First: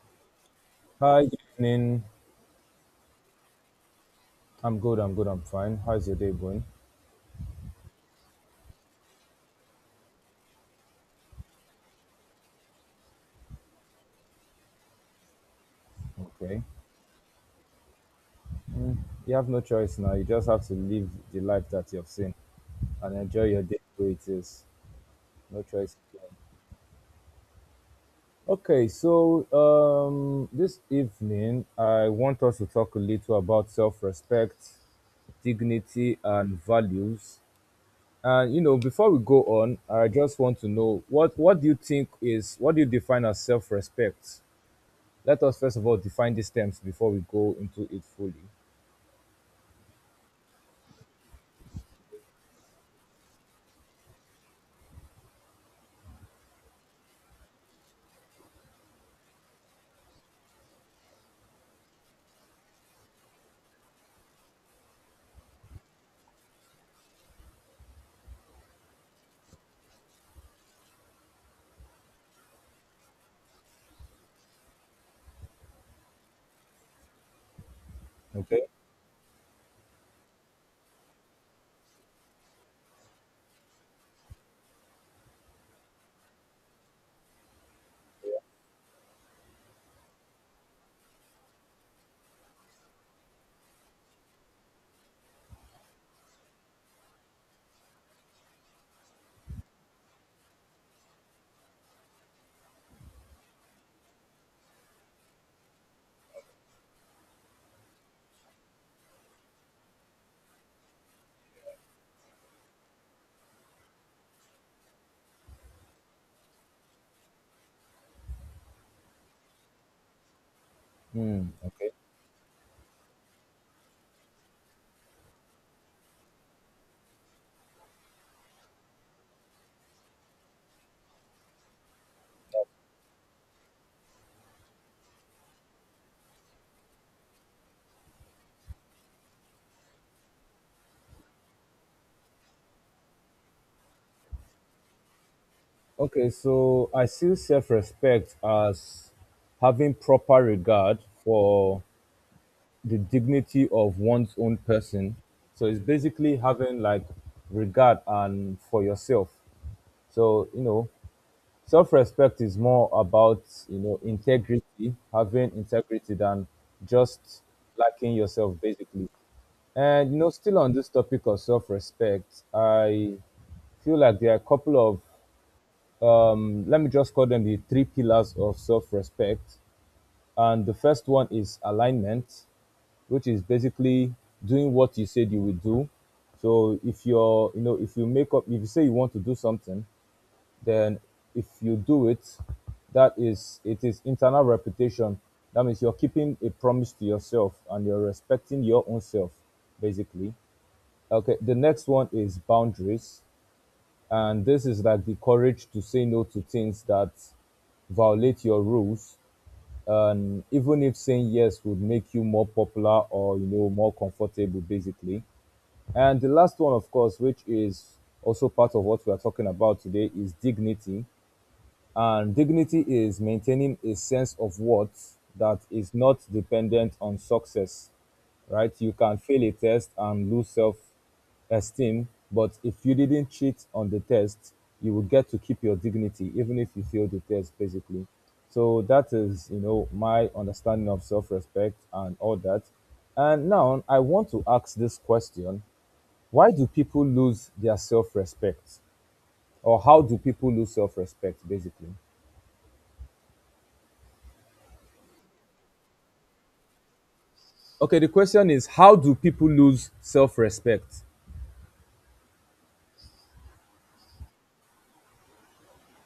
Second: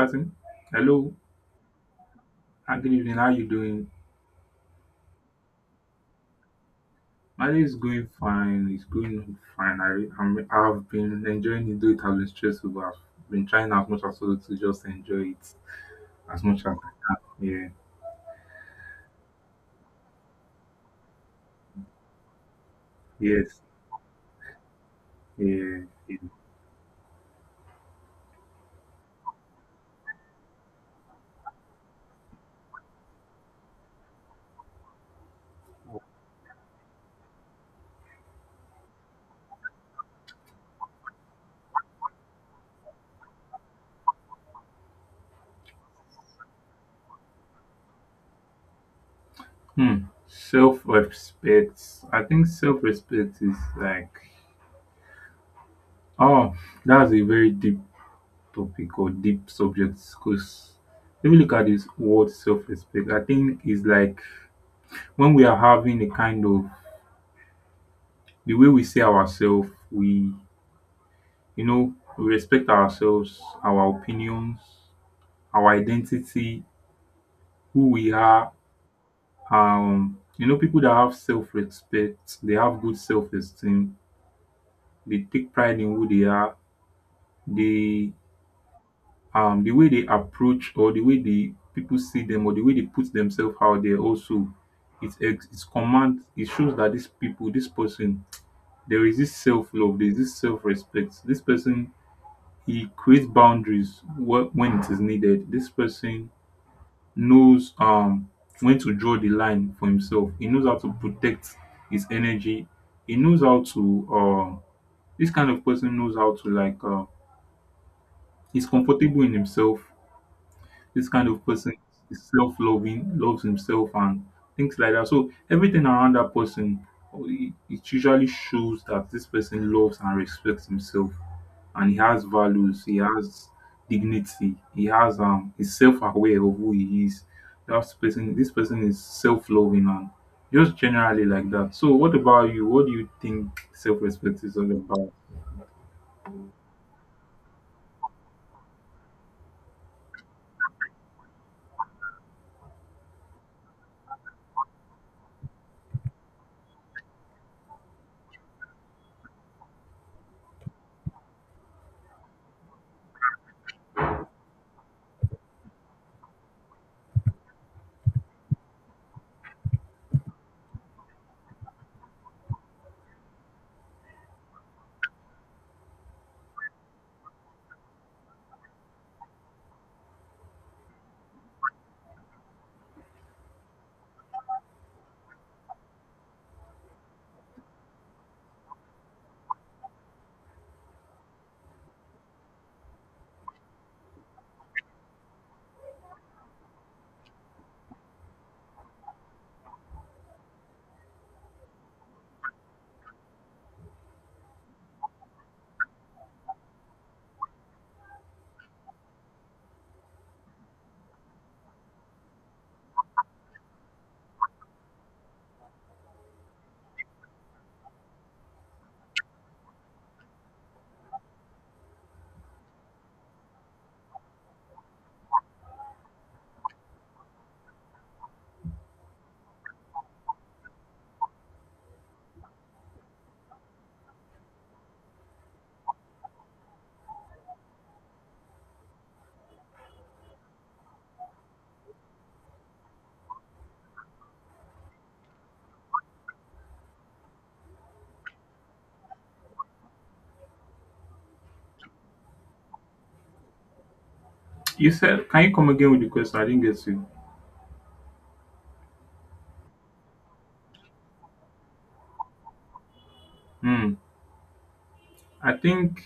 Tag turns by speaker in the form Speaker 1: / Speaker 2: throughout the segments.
Speaker 1: Martin. Hello.
Speaker 2: Hi, good evening.
Speaker 1: Hi, good evening. How you doing?
Speaker 2: I'm fine. How's your day going?
Speaker 1: My day is going fine. It's going fine. I've been enjoying it, though it has been stressful, but I've been trying as much as possible to just enjoy it as much
Speaker 2: Okay.
Speaker 1: as I can.
Speaker 2: Mm, you have no choice now. You just have to live the life that you've seen and
Speaker 1: Yeah.
Speaker 2: enjoy
Speaker 1: Yes.
Speaker 2: your day the way it is. No
Speaker 1: Yeah.
Speaker 2: choice.
Speaker 1: Yeah.
Speaker 2: Okay, so this evening, I want us to talk a little about self respect, dignity, and values. And you know, before we go on, I just want to know what do you think is what do you define as self respect? Let us first of all define these terms before we go into it fully.
Speaker 1: Hmm. Self-respect. I think self-respect is like oh, that's a very deep topic or deep subject because if you look at this word self-respect, I think it's like when we are having a kind of the way we see ourselves, we we respect ourselves, our opinions, our identity, who we are.
Speaker 2: Okay.
Speaker 1: You know, people that have self-respect, they have good self-esteem, they take pride in who they are, they the way they approach or the way the people see them or the way they put themselves out there also it's command it shows that these people this person there is this self-love, there is this self-respect. This person he creates boundaries when it is needed. This person knows when to draw the line for himself. He knows how to protect his energy. He knows how to this kind of person knows how to he's comfortable in himself. This kind of person
Speaker 2: Okay.
Speaker 1: is self loving, loves himself, and things like that. So, everything around that person, it usually shows that this person loves and respects himself and he has values, he has dignity, he has he's self aware of who he is. That person this person is self loving and just generally like that. So what about you? What do you think self respect is all about?
Speaker 2: Okay. So I see self respect as having proper regard for the dignity of one's own person. So it's basically having like regard and for yourself. So, you know, self respect is more about, you know, integrity, having integrity than just liking yourself basically. And you know, still on this topic of self-respect, I feel like there are a couple of let me just call them the three pillars of self-respect. And the first one is alignment, which is basically doing what you said you will do. So if you say you want to do something, then if you do it, it is internal reputation. That means you're keeping a promise to yourself and you're respecting your own self, basically. Okay, the next one is boundaries. And this is like the courage to say no to things that violate your rules. And even if saying yes would make you more popular or, you know, more comfortable, basically. And the last one, of course, which is also part of what we are talking about today, is dignity. And dignity is maintaining a sense of worth that is not dependent on success, right? You can fail a test and lose self esteem, but if you didn't cheat on the test, you will get to keep your dignity, even if you fail the test, basically. So that is, you know, my understanding of self respect and all that. And now I want to ask this question: why do people lose their self respect? Or how do people lose self respect, basically?
Speaker 1: You said can you come again with the question? I didn't get you.
Speaker 2: Okay, the question is how do people lose self respect?
Speaker 1: Hmm. I think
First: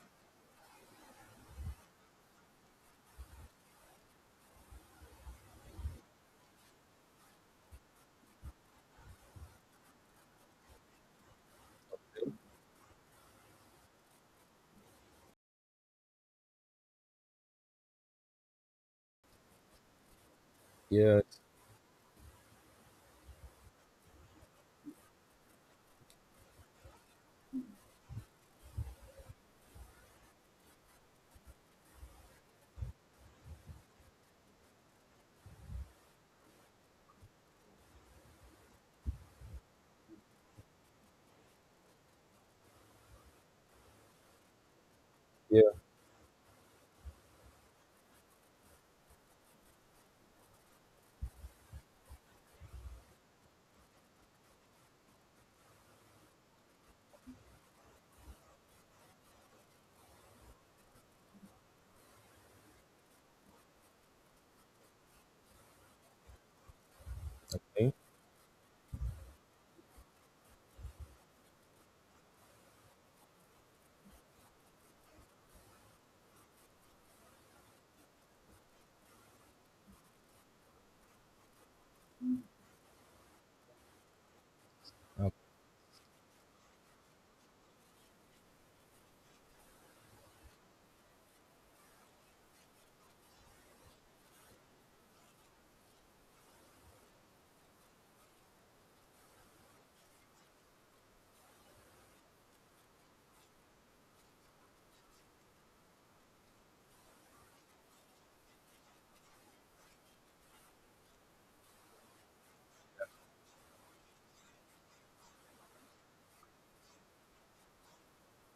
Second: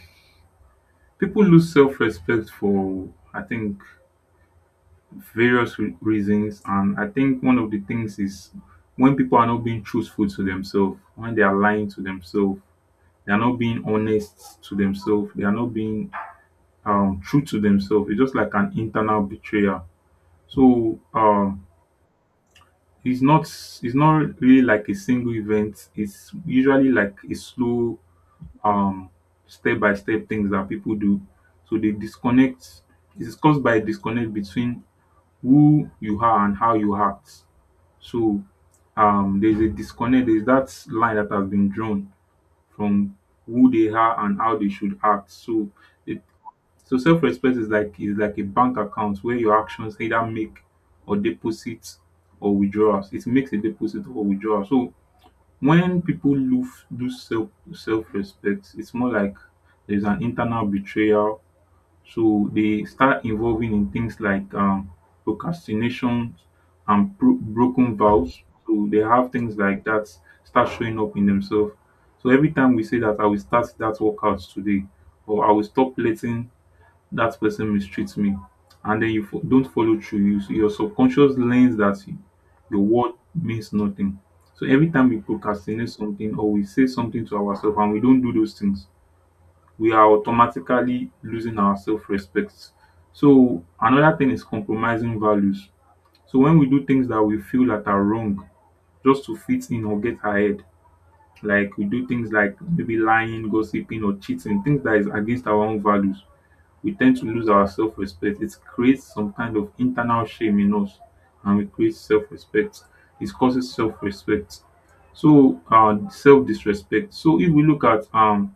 Speaker 1: people lose self-respect for I think various reasons, and I think one of the things is when people are not being truthful to themselves, when they are lying to themselves, they are not being honest to themselves, they are not being true to themselves. It's just like an internal betrayal. so
Speaker 2: Yeah,
Speaker 1: um it's not, it's not really like a single event. It's usually like a slow, um step by step things that people do. So they disconnect. It is caused by a disconnect between who you are and how you act. So there's a disconnect, there's that line that has been drawn from who they are and how they should act. So
Speaker 2: yeah.
Speaker 1: it, so self-respect is like a bank account where your actions either make or deposit or withdrawals. It makes a deposit or withdrawal. So when people lose self-respect, it's more like there's an internal betrayal. So they start involving in things like procrastination and
Speaker 2: Okay.
Speaker 1: broken vows. So they have things like that start showing up in themselves. So every time we say that I will start that workout today, or I will stop letting that person mistreats me, and then you don't follow through, you, your subconscious learns that you- your word means nothing. So every time we
Speaker 2: Uh,
Speaker 1: procrastinate something or we say something to ourselves and we don't do those things, we are automatically losing our self-respect. So another thing is compromising values. So when we do things that we feel that are wrong just to fit in or get ahead, like we do things like maybe lying, gossiping, or cheating, things that is against our own values, we tend to lose our self-respect. It creates some kind of internal shame in us, and we creates self-respect. It causes self-respect. So self-disrespect. So if we look at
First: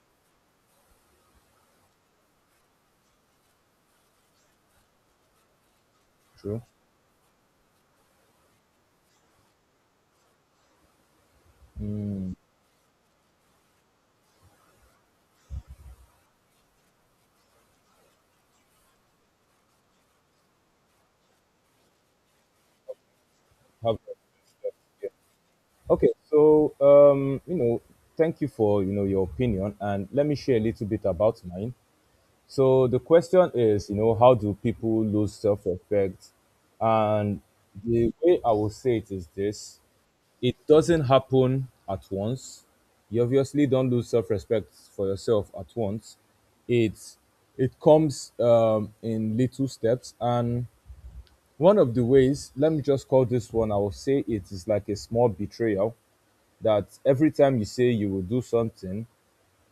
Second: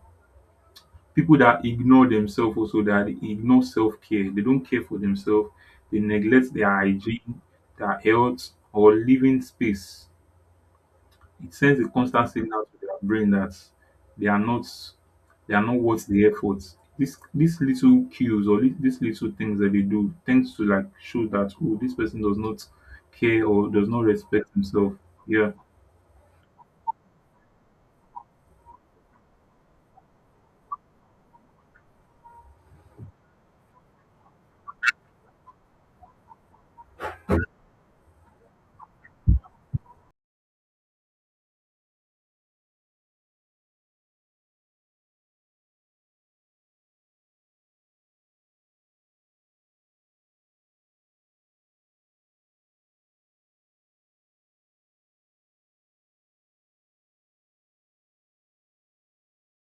Speaker 1: people that ignore themselves, also that ignore self-care, they don't care for themselves, they neglect
Speaker 2: true.
Speaker 1: their hygiene, their health, or living space. It sends a constant signal to their brain that they are not, they are not worth the effort. This these little cues, or these little things that they do tends to like show that oh, this person does not care or does
Speaker 2: Have-
Speaker 1: not respect himself.
Speaker 2: yeah.
Speaker 1: Yeah,
Speaker 2: Okay, so you know, thank you for you know your opinion, and let me share a little bit about mine. So the question is, you know, how do people lose self respect? And the way I will say it is this: it doesn't happen at once. You obviously don't lose self respect for yourself at once. It's it comes in little steps, and one of the ways, let me just call this one. I will say it is like a small betrayal, that every time you say you will do something,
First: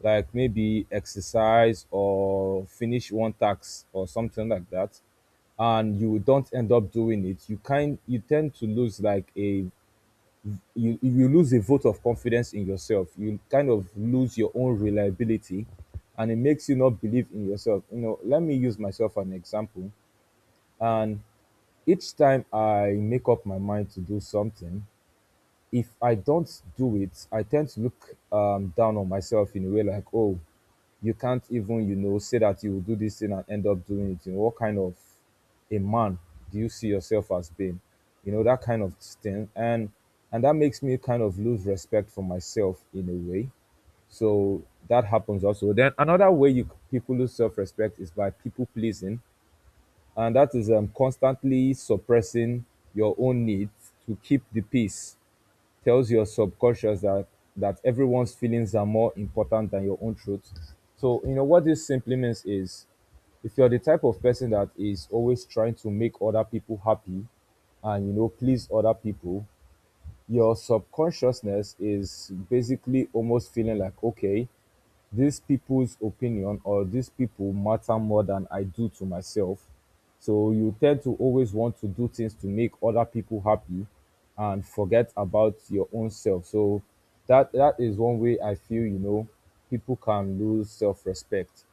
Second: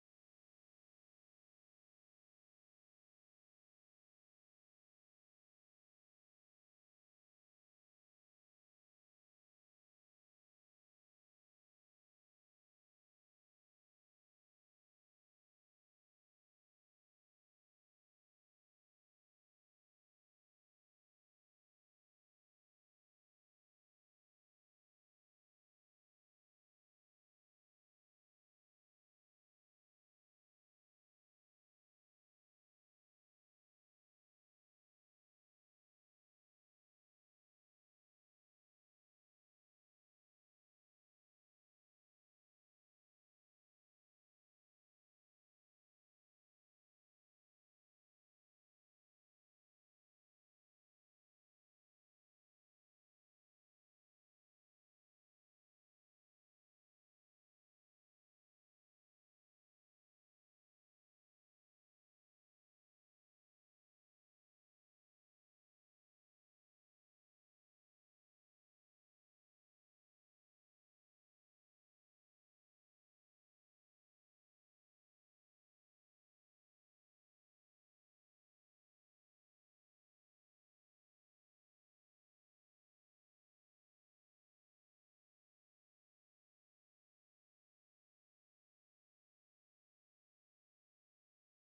Speaker 2: like maybe exercise or finish one task or something like that, and you don't end up doing it, you tend to lose like a you lose a vote of confidence in yourself, you kind of lose your own reliability, and it makes you not believe in yourself. You know, let me use myself as an example. And each time I make up my mind to do something, if I don't do it, I tend to look down on myself in a way like, oh, you can't even, you know, say that you will do this thing and end up doing it. You know, what kind of a man do you see yourself as being? You know, that kind of thing. And that makes me kind of lose respect for myself in a way. So that happens also. Then another way you people lose self-respect is by people pleasing, and that is constantly suppressing your own needs to keep the peace tells your subconscious that everyone's feelings are more important than your own truth. So you know what this simply means is, if you're the type of person that is always trying to make other people happy and you know please other people, your subconsciousness is basically almost feeling like, okay, these people's opinion or these people matter more than I do to myself. So you tend to always want to do things to make other people happy and forget about your own self. So that is one way I feel, you know, people can lose self-respect.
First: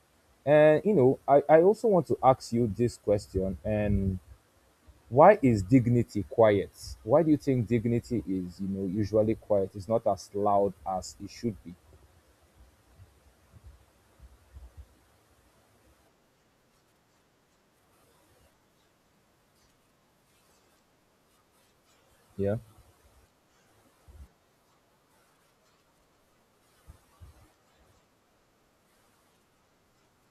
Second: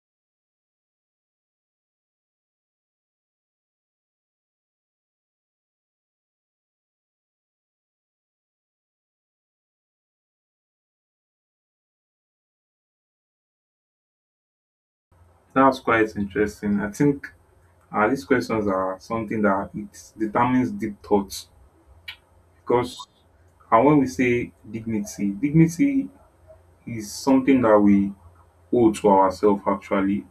Speaker 2: And you know, I also want to ask you this question. And why is dignity quiet? Why do you think dignity is, you know, usually quiet? It's not as loud as it should be.
Speaker 1: that's quite interesting. I think these questions are something that it determines deep thoughts
Speaker 2: Yeah.
Speaker 1: because, and when we say dignity, dignity is something that we owe to ourselves actually.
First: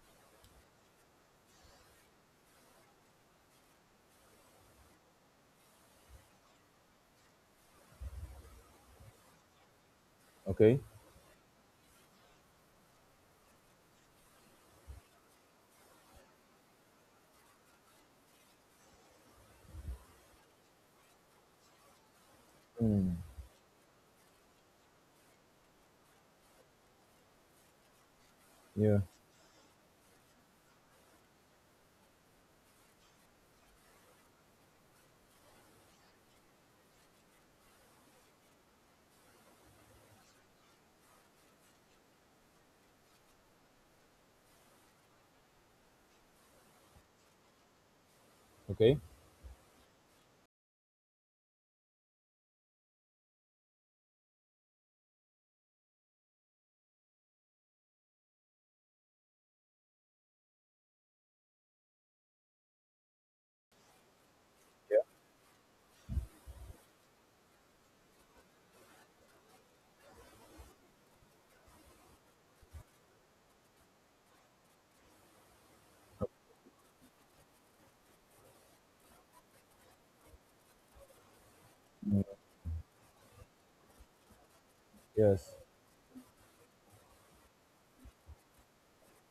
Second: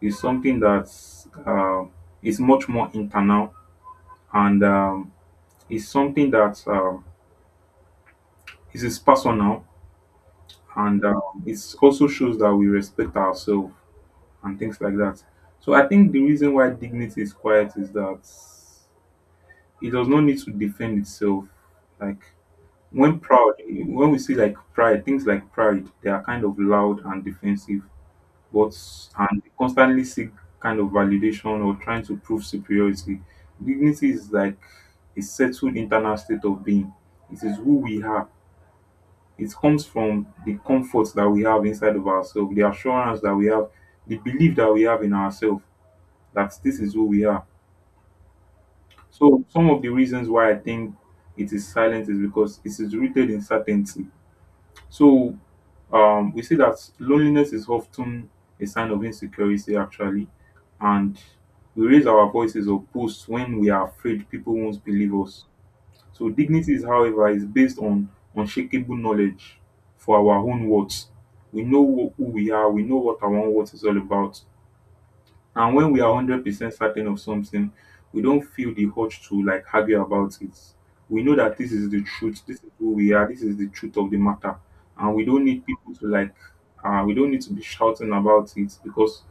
Speaker 1: Is something that's is much more internal, and is something that is personal,
Speaker 2: Okay.
Speaker 1: and it also shows that we respect ourselves and things like that. So I think the reason why dignity is quiet is that it does not need to defend itself. Like
Speaker 2: Hmm.
Speaker 1: when proud, when we see like pride, things like pride, they are kind of loud and defensive, but
Speaker 2: Yeah.
Speaker 1: and constantly seek kind of validation or trying to prove superiority. Dignity is like a settled internal state of being. It is who we are. It comes from the comfort that we have inside of ourselves, the assurance that we have, the belief that we have in ourselves, that this is who we are.
Speaker 2: Okay.
Speaker 1: So some of the reasons why I think it is silent is because it is rooted in certainty. So we see that loneliness is often a sign of insecurity, actually, and we raise our voices or posts when we are afraid people won't
Speaker 2: Yeah.
Speaker 1: believe us. So dignity is, however, is based on unshakable knowledge for our own worth. We know who we are. We know what our own worth is all about. And when we are 100% certain of something, we don't feel the urge to like argue about it. We know that this is the truth. This is who we are. This is the truth of the matter. And we don't
Speaker 2: Yes.
Speaker 1: need people to like, we don't need to be shouting about it because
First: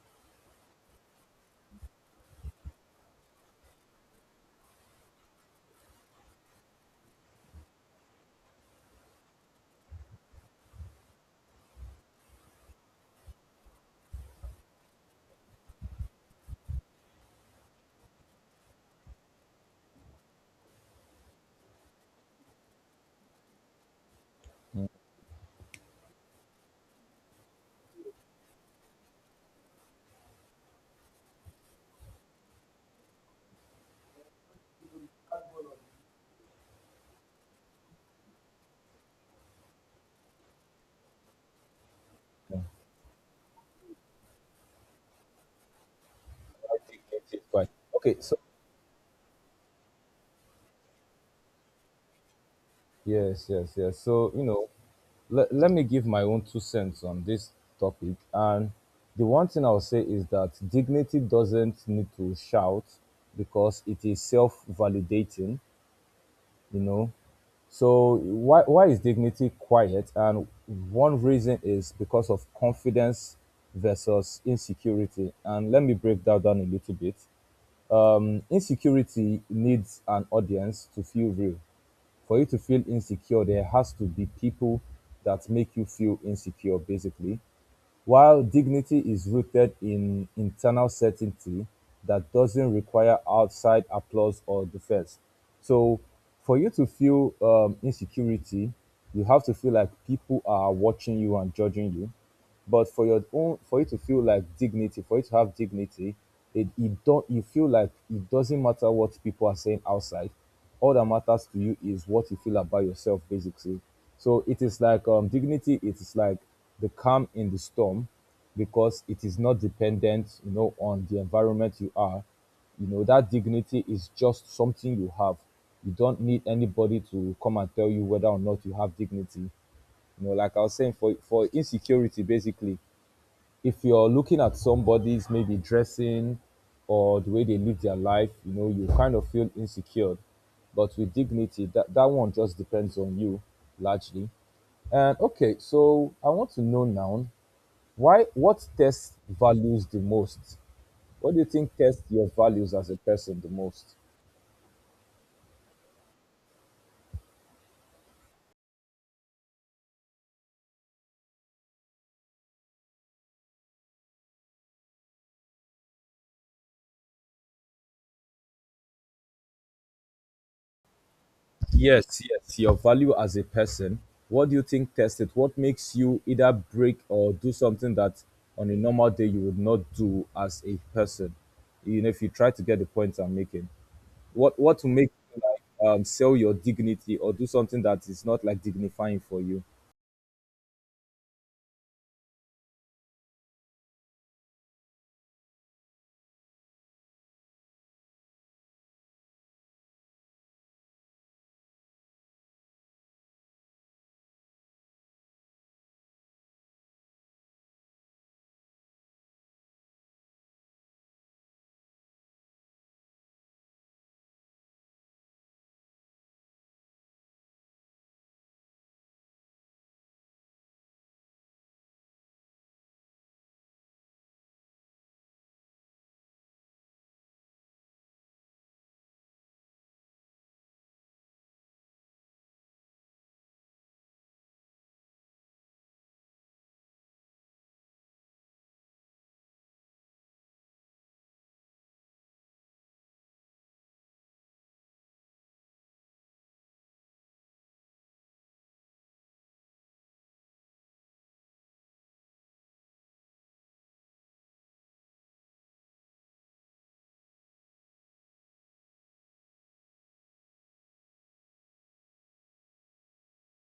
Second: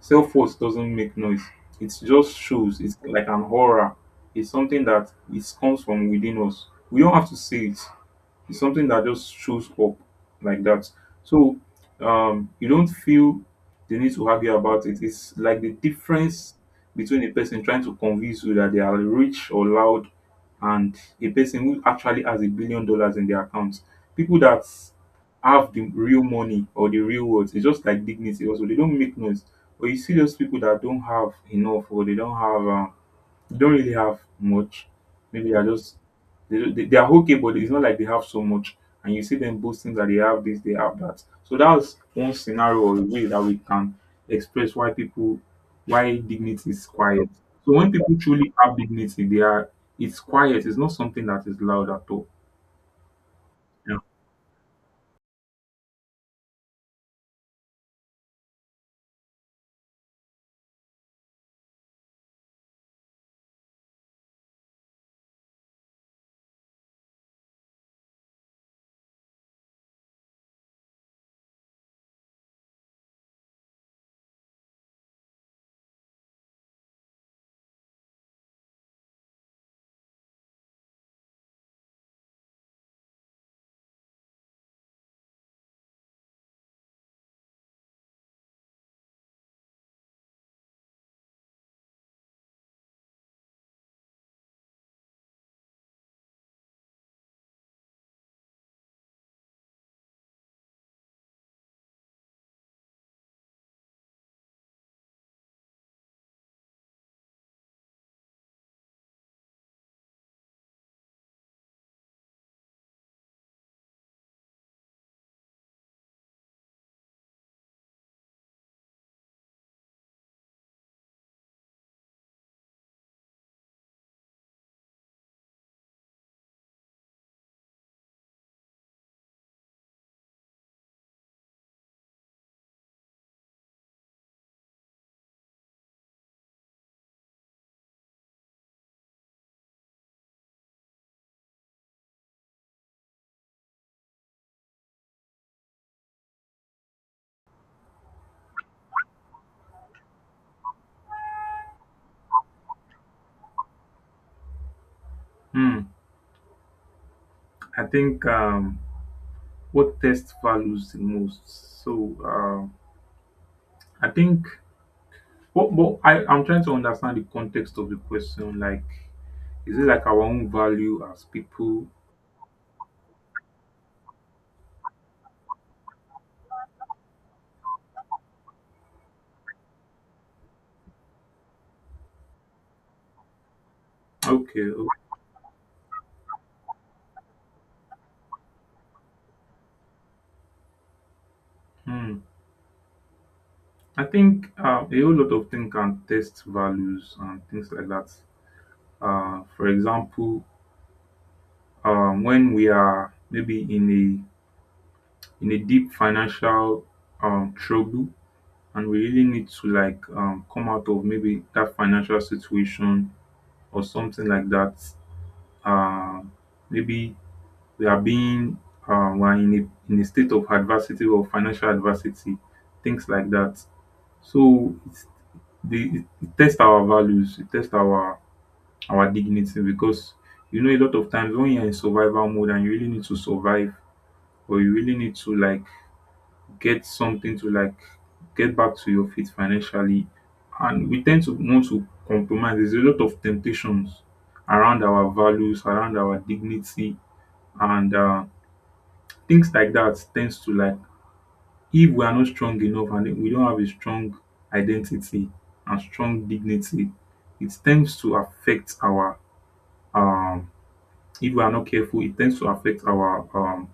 Speaker 1: self worth doesn't make noise. It just shows. It's like an aura. It's something that it comes from within us. We don't have to say it. It's something that just shows up like that. So you don't feel the need to argue about it. It's like the difference between a person trying to convince you that they are rich or loud, and a person who actually has a billion dollars in their account. People that have the real money or the real words, it's just like dignity also. They don't make noise. But you see those people that don't have enough, or they don't have don't really have much. Maybe they're just they, they are okay, but it's not like they have so much. And you see them boasting that they have this, they have that. So that's one
Speaker 2: Yeah.
Speaker 1: scenario or way that we can express why people, why dignity
Speaker 2: I
Speaker 1: is
Speaker 2: think it
Speaker 1: quiet.
Speaker 2: is fine.
Speaker 1: So when people
Speaker 2: Okay, so
Speaker 1: truly have dignity, they are, it's quiet. It's not something that is loud at all.
Speaker 2: yes, yes,
Speaker 1: Yeah.
Speaker 2: yes. So, you know, let me give my own two cents on this topic. And the one thing I'll say is that dignity doesn't need to shout because it is self validating, you know. So, why is dignity quiet? And one reason is because of confidence versus insecurity. And let me break that down a little bit. Insecurity needs an audience to feel real. For you to feel insecure, there has to be people that make you feel insecure, basically. While dignity is rooted in internal certainty that doesn't require outside applause or defense. So, for you to feel insecurity, you have to feel like people are watching you and judging you. But for you to feel like dignity, for you to have dignity, it don't you feel like it doesn't matter what people are saying outside. All that matters to you is what you feel about yourself basically. So it is like dignity, it is like the calm in the storm, because it is not dependent, you know, on the environment you are. You know that dignity is just something you have. You don't need anybody to come and tell you whether or not you have dignity. You know, like I was saying, for insecurity basically, if you're looking at somebody's maybe dressing or the way they live their life, you know, you kind of feel insecure. But with dignity, that one just depends on you largely. And okay, so I want to know now, why what test values the most? What do you think tests your values as a person the most?
Speaker 1: Hmm. I think what test values the most. So I think, but I'm trying to understand the context of the question. Like, is it like our own value as people?
Speaker 2: Yes, yes, your value as a person. What do you think test it? What makes you either break or do something that on a normal day you would not do as a person? You know, if you try to get the point I'm making, what
Speaker 1: Okay.
Speaker 2: what to make you like sell your dignity or do something that is not like dignifying for you?
Speaker 1: Hmm. I think a whole lot of things can test values and things like that. For example, when we are maybe in a, in a deep financial trouble, and we really need to like come out of maybe that financial situation or something like that. Uh, maybe we are being, we are in a, in a state of adversity or financial adversity, things like that. So it's the, it tests our values, it tests our dignity, because you know a lot of times when you're in survival mode and you really need to survive, or you really need to like get something to like get back to your feet financially, and we tend to want to compromise. There's a lot of temptations around our values, around our dignity, and things like that tends to like, if we are not strong enough and we don't have a strong identity and strong dignity, it tends to affect our um if we are not careful, it tends to affect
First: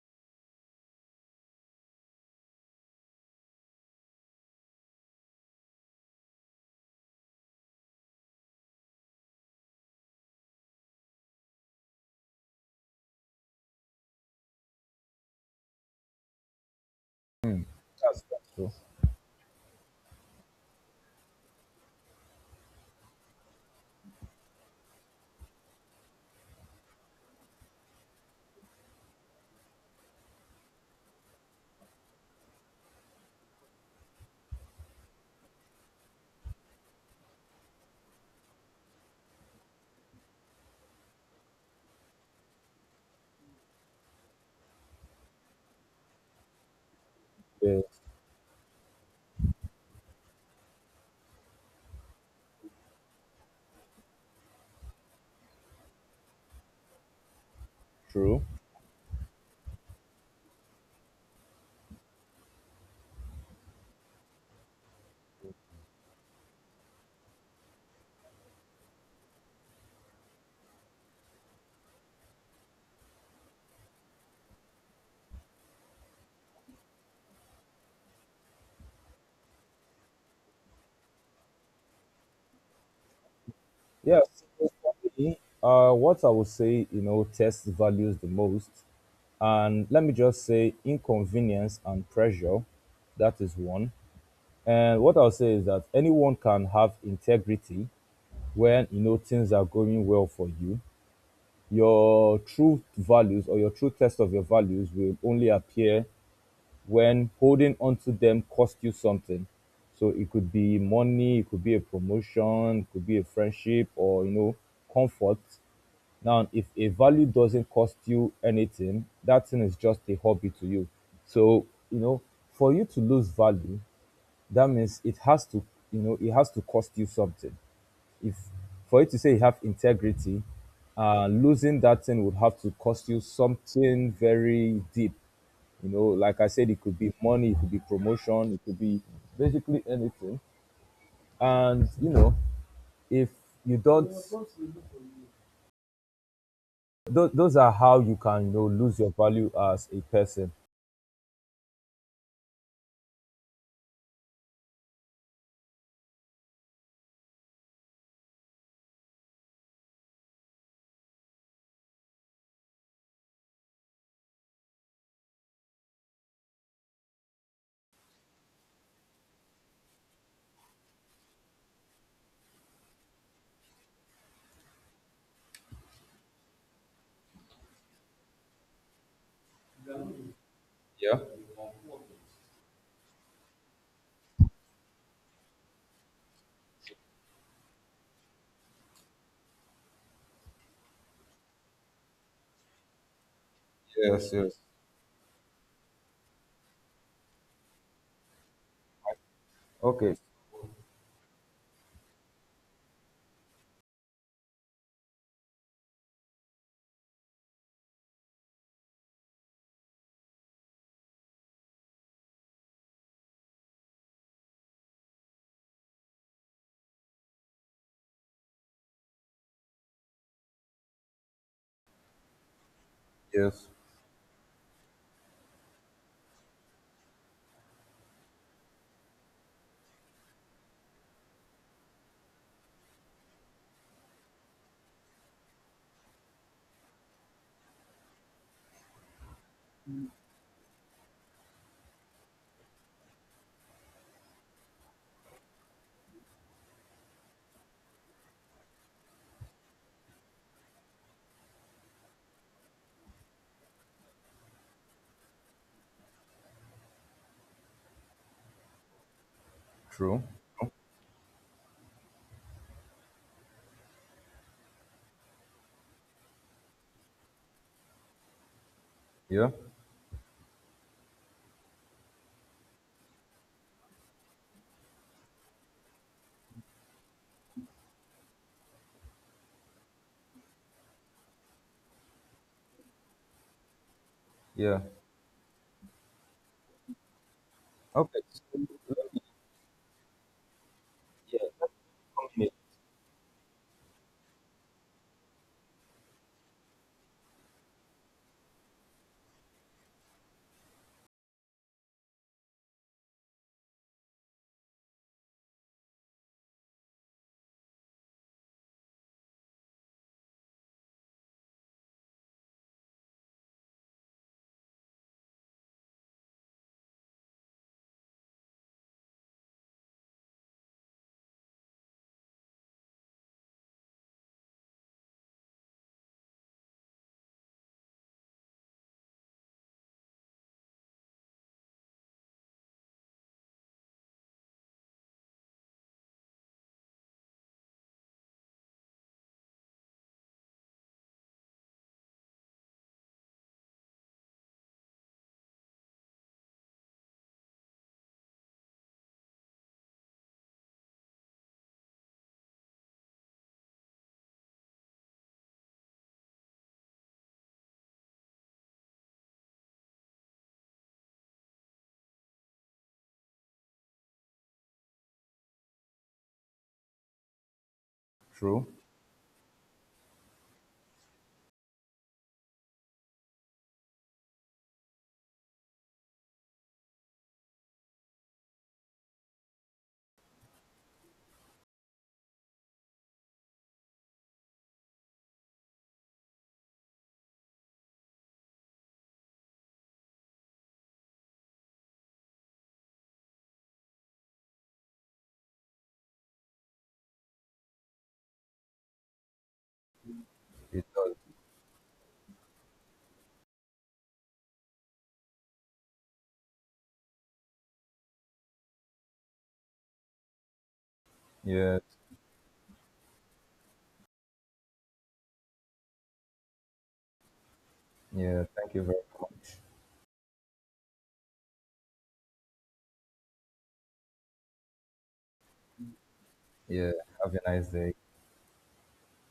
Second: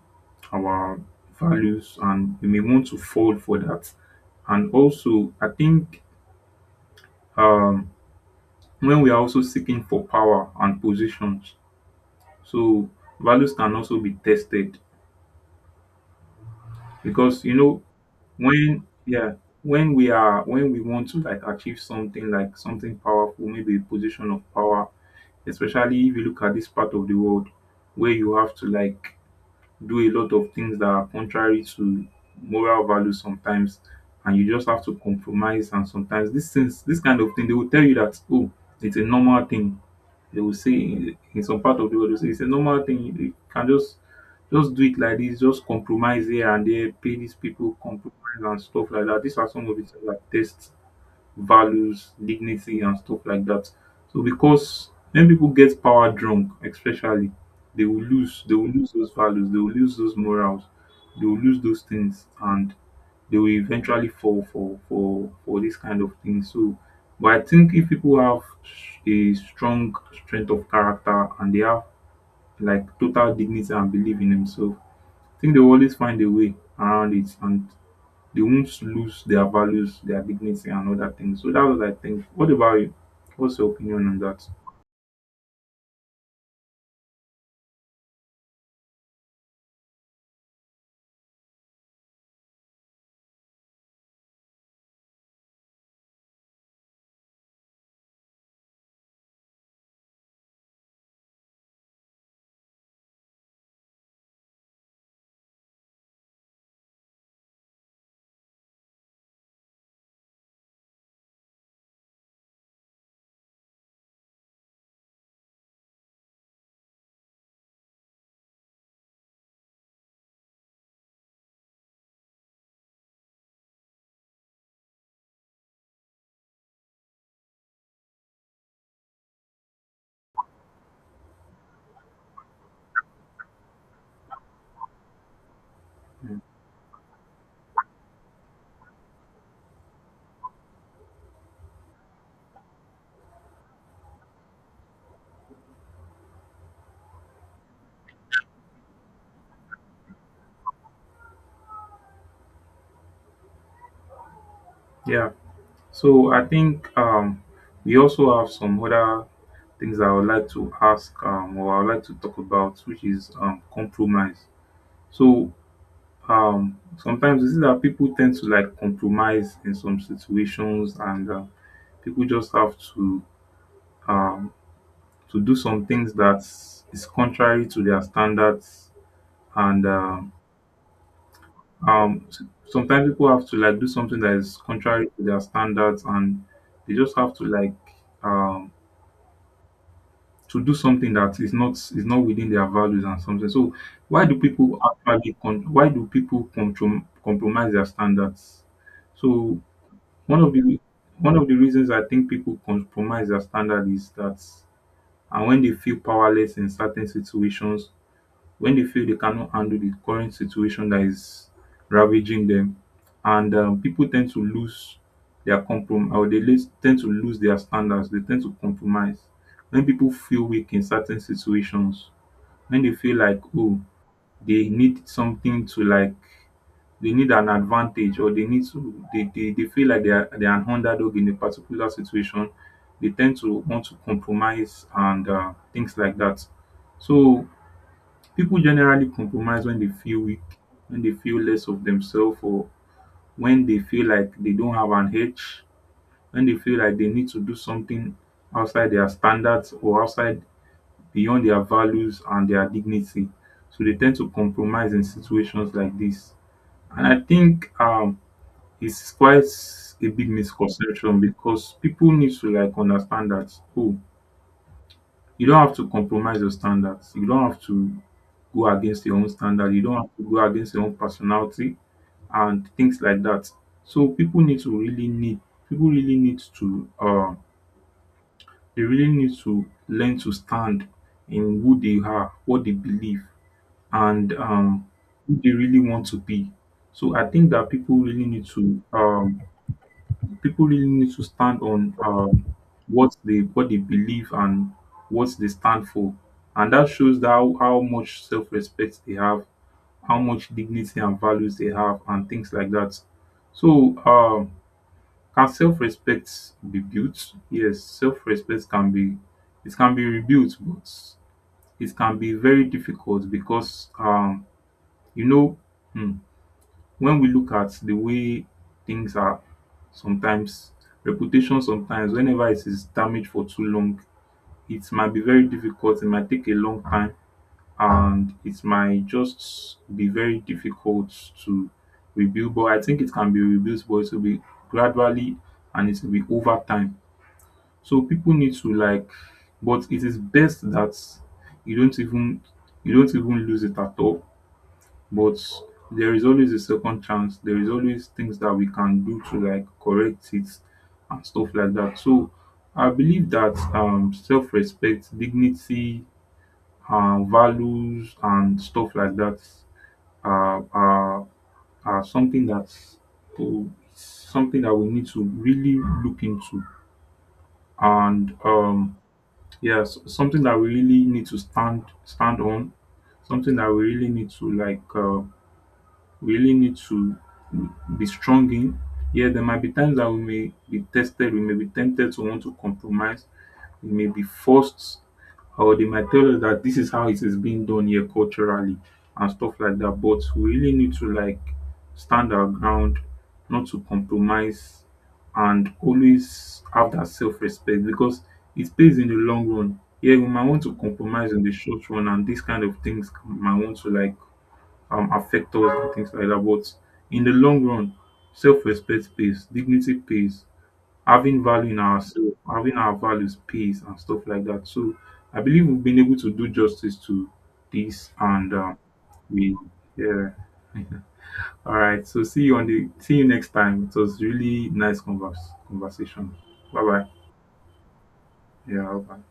Speaker 1: our values, and we may want to fall for that. And also I think um when we are also seeking for power and positions, so values can also be tested, because you know
Speaker 2: That's true.
Speaker 1: when yeah, when we are, when we want to like achieve something, like something powerful, maybe a position of power, especially if you look at this part of the world, where you have to like do a lot of things that are contrary to moral values sometimes, and you just have to compromise. And sometimes these things, this kind of thing, they will tell you that oh, it's a normal thing. They will say in some part of the world they will say it's a normal thing, you can just do it like this, just compromise here and there, pay these people,
Speaker 2: Yeah,
Speaker 1: compromise and stuff like that. These are some of the things that tests values, dignity, and stuff like that. So because when people get power drunk, especially, they will lose.
Speaker 2: true.
Speaker 1: They will lose those values. They will lose those morals. They will lose those things, and they will eventually fall for this kind of thing. So, but I think if people have a strong strength of character and they have like total dignity and belief in themselves, I think they will always find a way around it and they won't lose their values, their dignity, and other things. So that was, I think. What about you? What's your opinion on
Speaker 2: Yeah.
Speaker 1: that?
Speaker 2: So for me, what I would say, you know, test values the most, and let me just say inconvenience and pressure. That is one. And what I'll say is that anyone can have integrity when you know things are going well for you. Your true values or your true test of your values will only appear when holding onto them cost you something. So it could be money, it could be a promotion, it could be a friendship, or you know, comfort. Now, if a value doesn't cost you anything, that thing is just a hobby to you. So, you know, for you to lose value, that means it has to, you know, it has to cost you something. If for you to say you have integrity, uh, losing that thing would have to cost you something very deep. You know, like
Speaker 1: Mm.
Speaker 2: I said, it could be money, it could be promotion, it could be basically anything. And you know, if you don't those are how you can, you know, lose your value as a person.
Speaker 1: Yeah. So I think we also have some other things I would like to ask or I would like to talk about, which is compromise. So sometimes you see that people tend to like compromise in some situations, and people just have um, to do some things that is contrary to their standards and
Speaker 2: Yeah.
Speaker 1: um s- sometimes people have to like do something that is contrary to their standards and they just have to like um to do something that is not within their values and something. So why
Speaker 2: Yes.
Speaker 1: do
Speaker 2: Yes.
Speaker 1: people why do compromise their standards? So
Speaker 2: Okay.
Speaker 1: one of the one of the reasons I think people compromise their standard is that, and when they feel powerless in certain situations, when they feel they cannot handle the current situation that is ravaging them. And people tend to lose their compromise, or tend to lose their standards. They tend to compromise. When people feel weak in certain situations, when they feel like,
Speaker 2: Yes.
Speaker 1: oh, they need something to like, they need an advantage, or they need to, they feel like they are an underdog in a particular situation, they tend to want to compromise, and things like that. So people generally compromise when they feel weak, when they feel less of themselves, or when they feel like they don't have an edge, when they feel like they need to do something outside their standards or outside beyond their values and their dignity. So they tend to compromise in situations like this. And I think it's quite a
Speaker 2: True.
Speaker 1: big misconception, because people need to like understand that, oh, you don't have to compromise your standards. You don't have to go against your own
Speaker 2: Yeah.
Speaker 1: standard. You don't have to go against your own personality and things like that. So people really need to they really need to learn to stand in who they are, what they believe, and
Speaker 2: Yeah.
Speaker 1: who they really want to be. So I think that people
Speaker 2: Okay.
Speaker 1: really need to people really need to stand on what they believe and what they stand for, and that shows that how much self respect they have, how much dignity and values they have, and things like that. So, can self respect be built? Yes, self respect can be, it can be rebuilt, but it can be very difficult because you know, hmm, when we look at the way things are sometimes, reputation sometimes whenever it is damaged for too long, it might be very difficult, it might take a long time, and it might just be very difficult to rebuild. But I think it can be rebuilt, but it will be gradually, and it will be over time. So people need to like, but it is best that you don't even you don't even lose it at all. But there is always a second chance, there is always things that we can do to like correct it and stuff like that. So I believe that self-respect, dignity, values and stuff like that are, are, are something that's, oh, something that we need to really look into, and
Speaker 2: True.
Speaker 1: yes, something that we really need to stand on, something that we really need to like really need to be strong in. Yeah, there might be times that we may be tested, we may be tempted to want to compromise, we may be forced, or they might tell us that this is how it is being done here culturally and stuff like that. But we really need to like stand our ground, not to compromise, and always have that self respect, because it pays in the long run. Yeah, we might want to
Speaker 2: It,
Speaker 1: compromise in the short run, and these kind of things might want to like affect us and things like that. But in the long run, self-respect pays, dignity pays, having value in
Speaker 2: yeah.
Speaker 1: ourselves, having our values pays and stuff like that. So I believe we've been able to do justice to this,
Speaker 2: Yeah,
Speaker 1: and
Speaker 2: thank you very
Speaker 1: we,
Speaker 2: much.
Speaker 1: yeah. All right. So see you next time. It was really nice converse conversation. Bye
Speaker 2: Yeah,
Speaker 1: bye.
Speaker 2: have a nice day.
Speaker 1: Yeah, bye.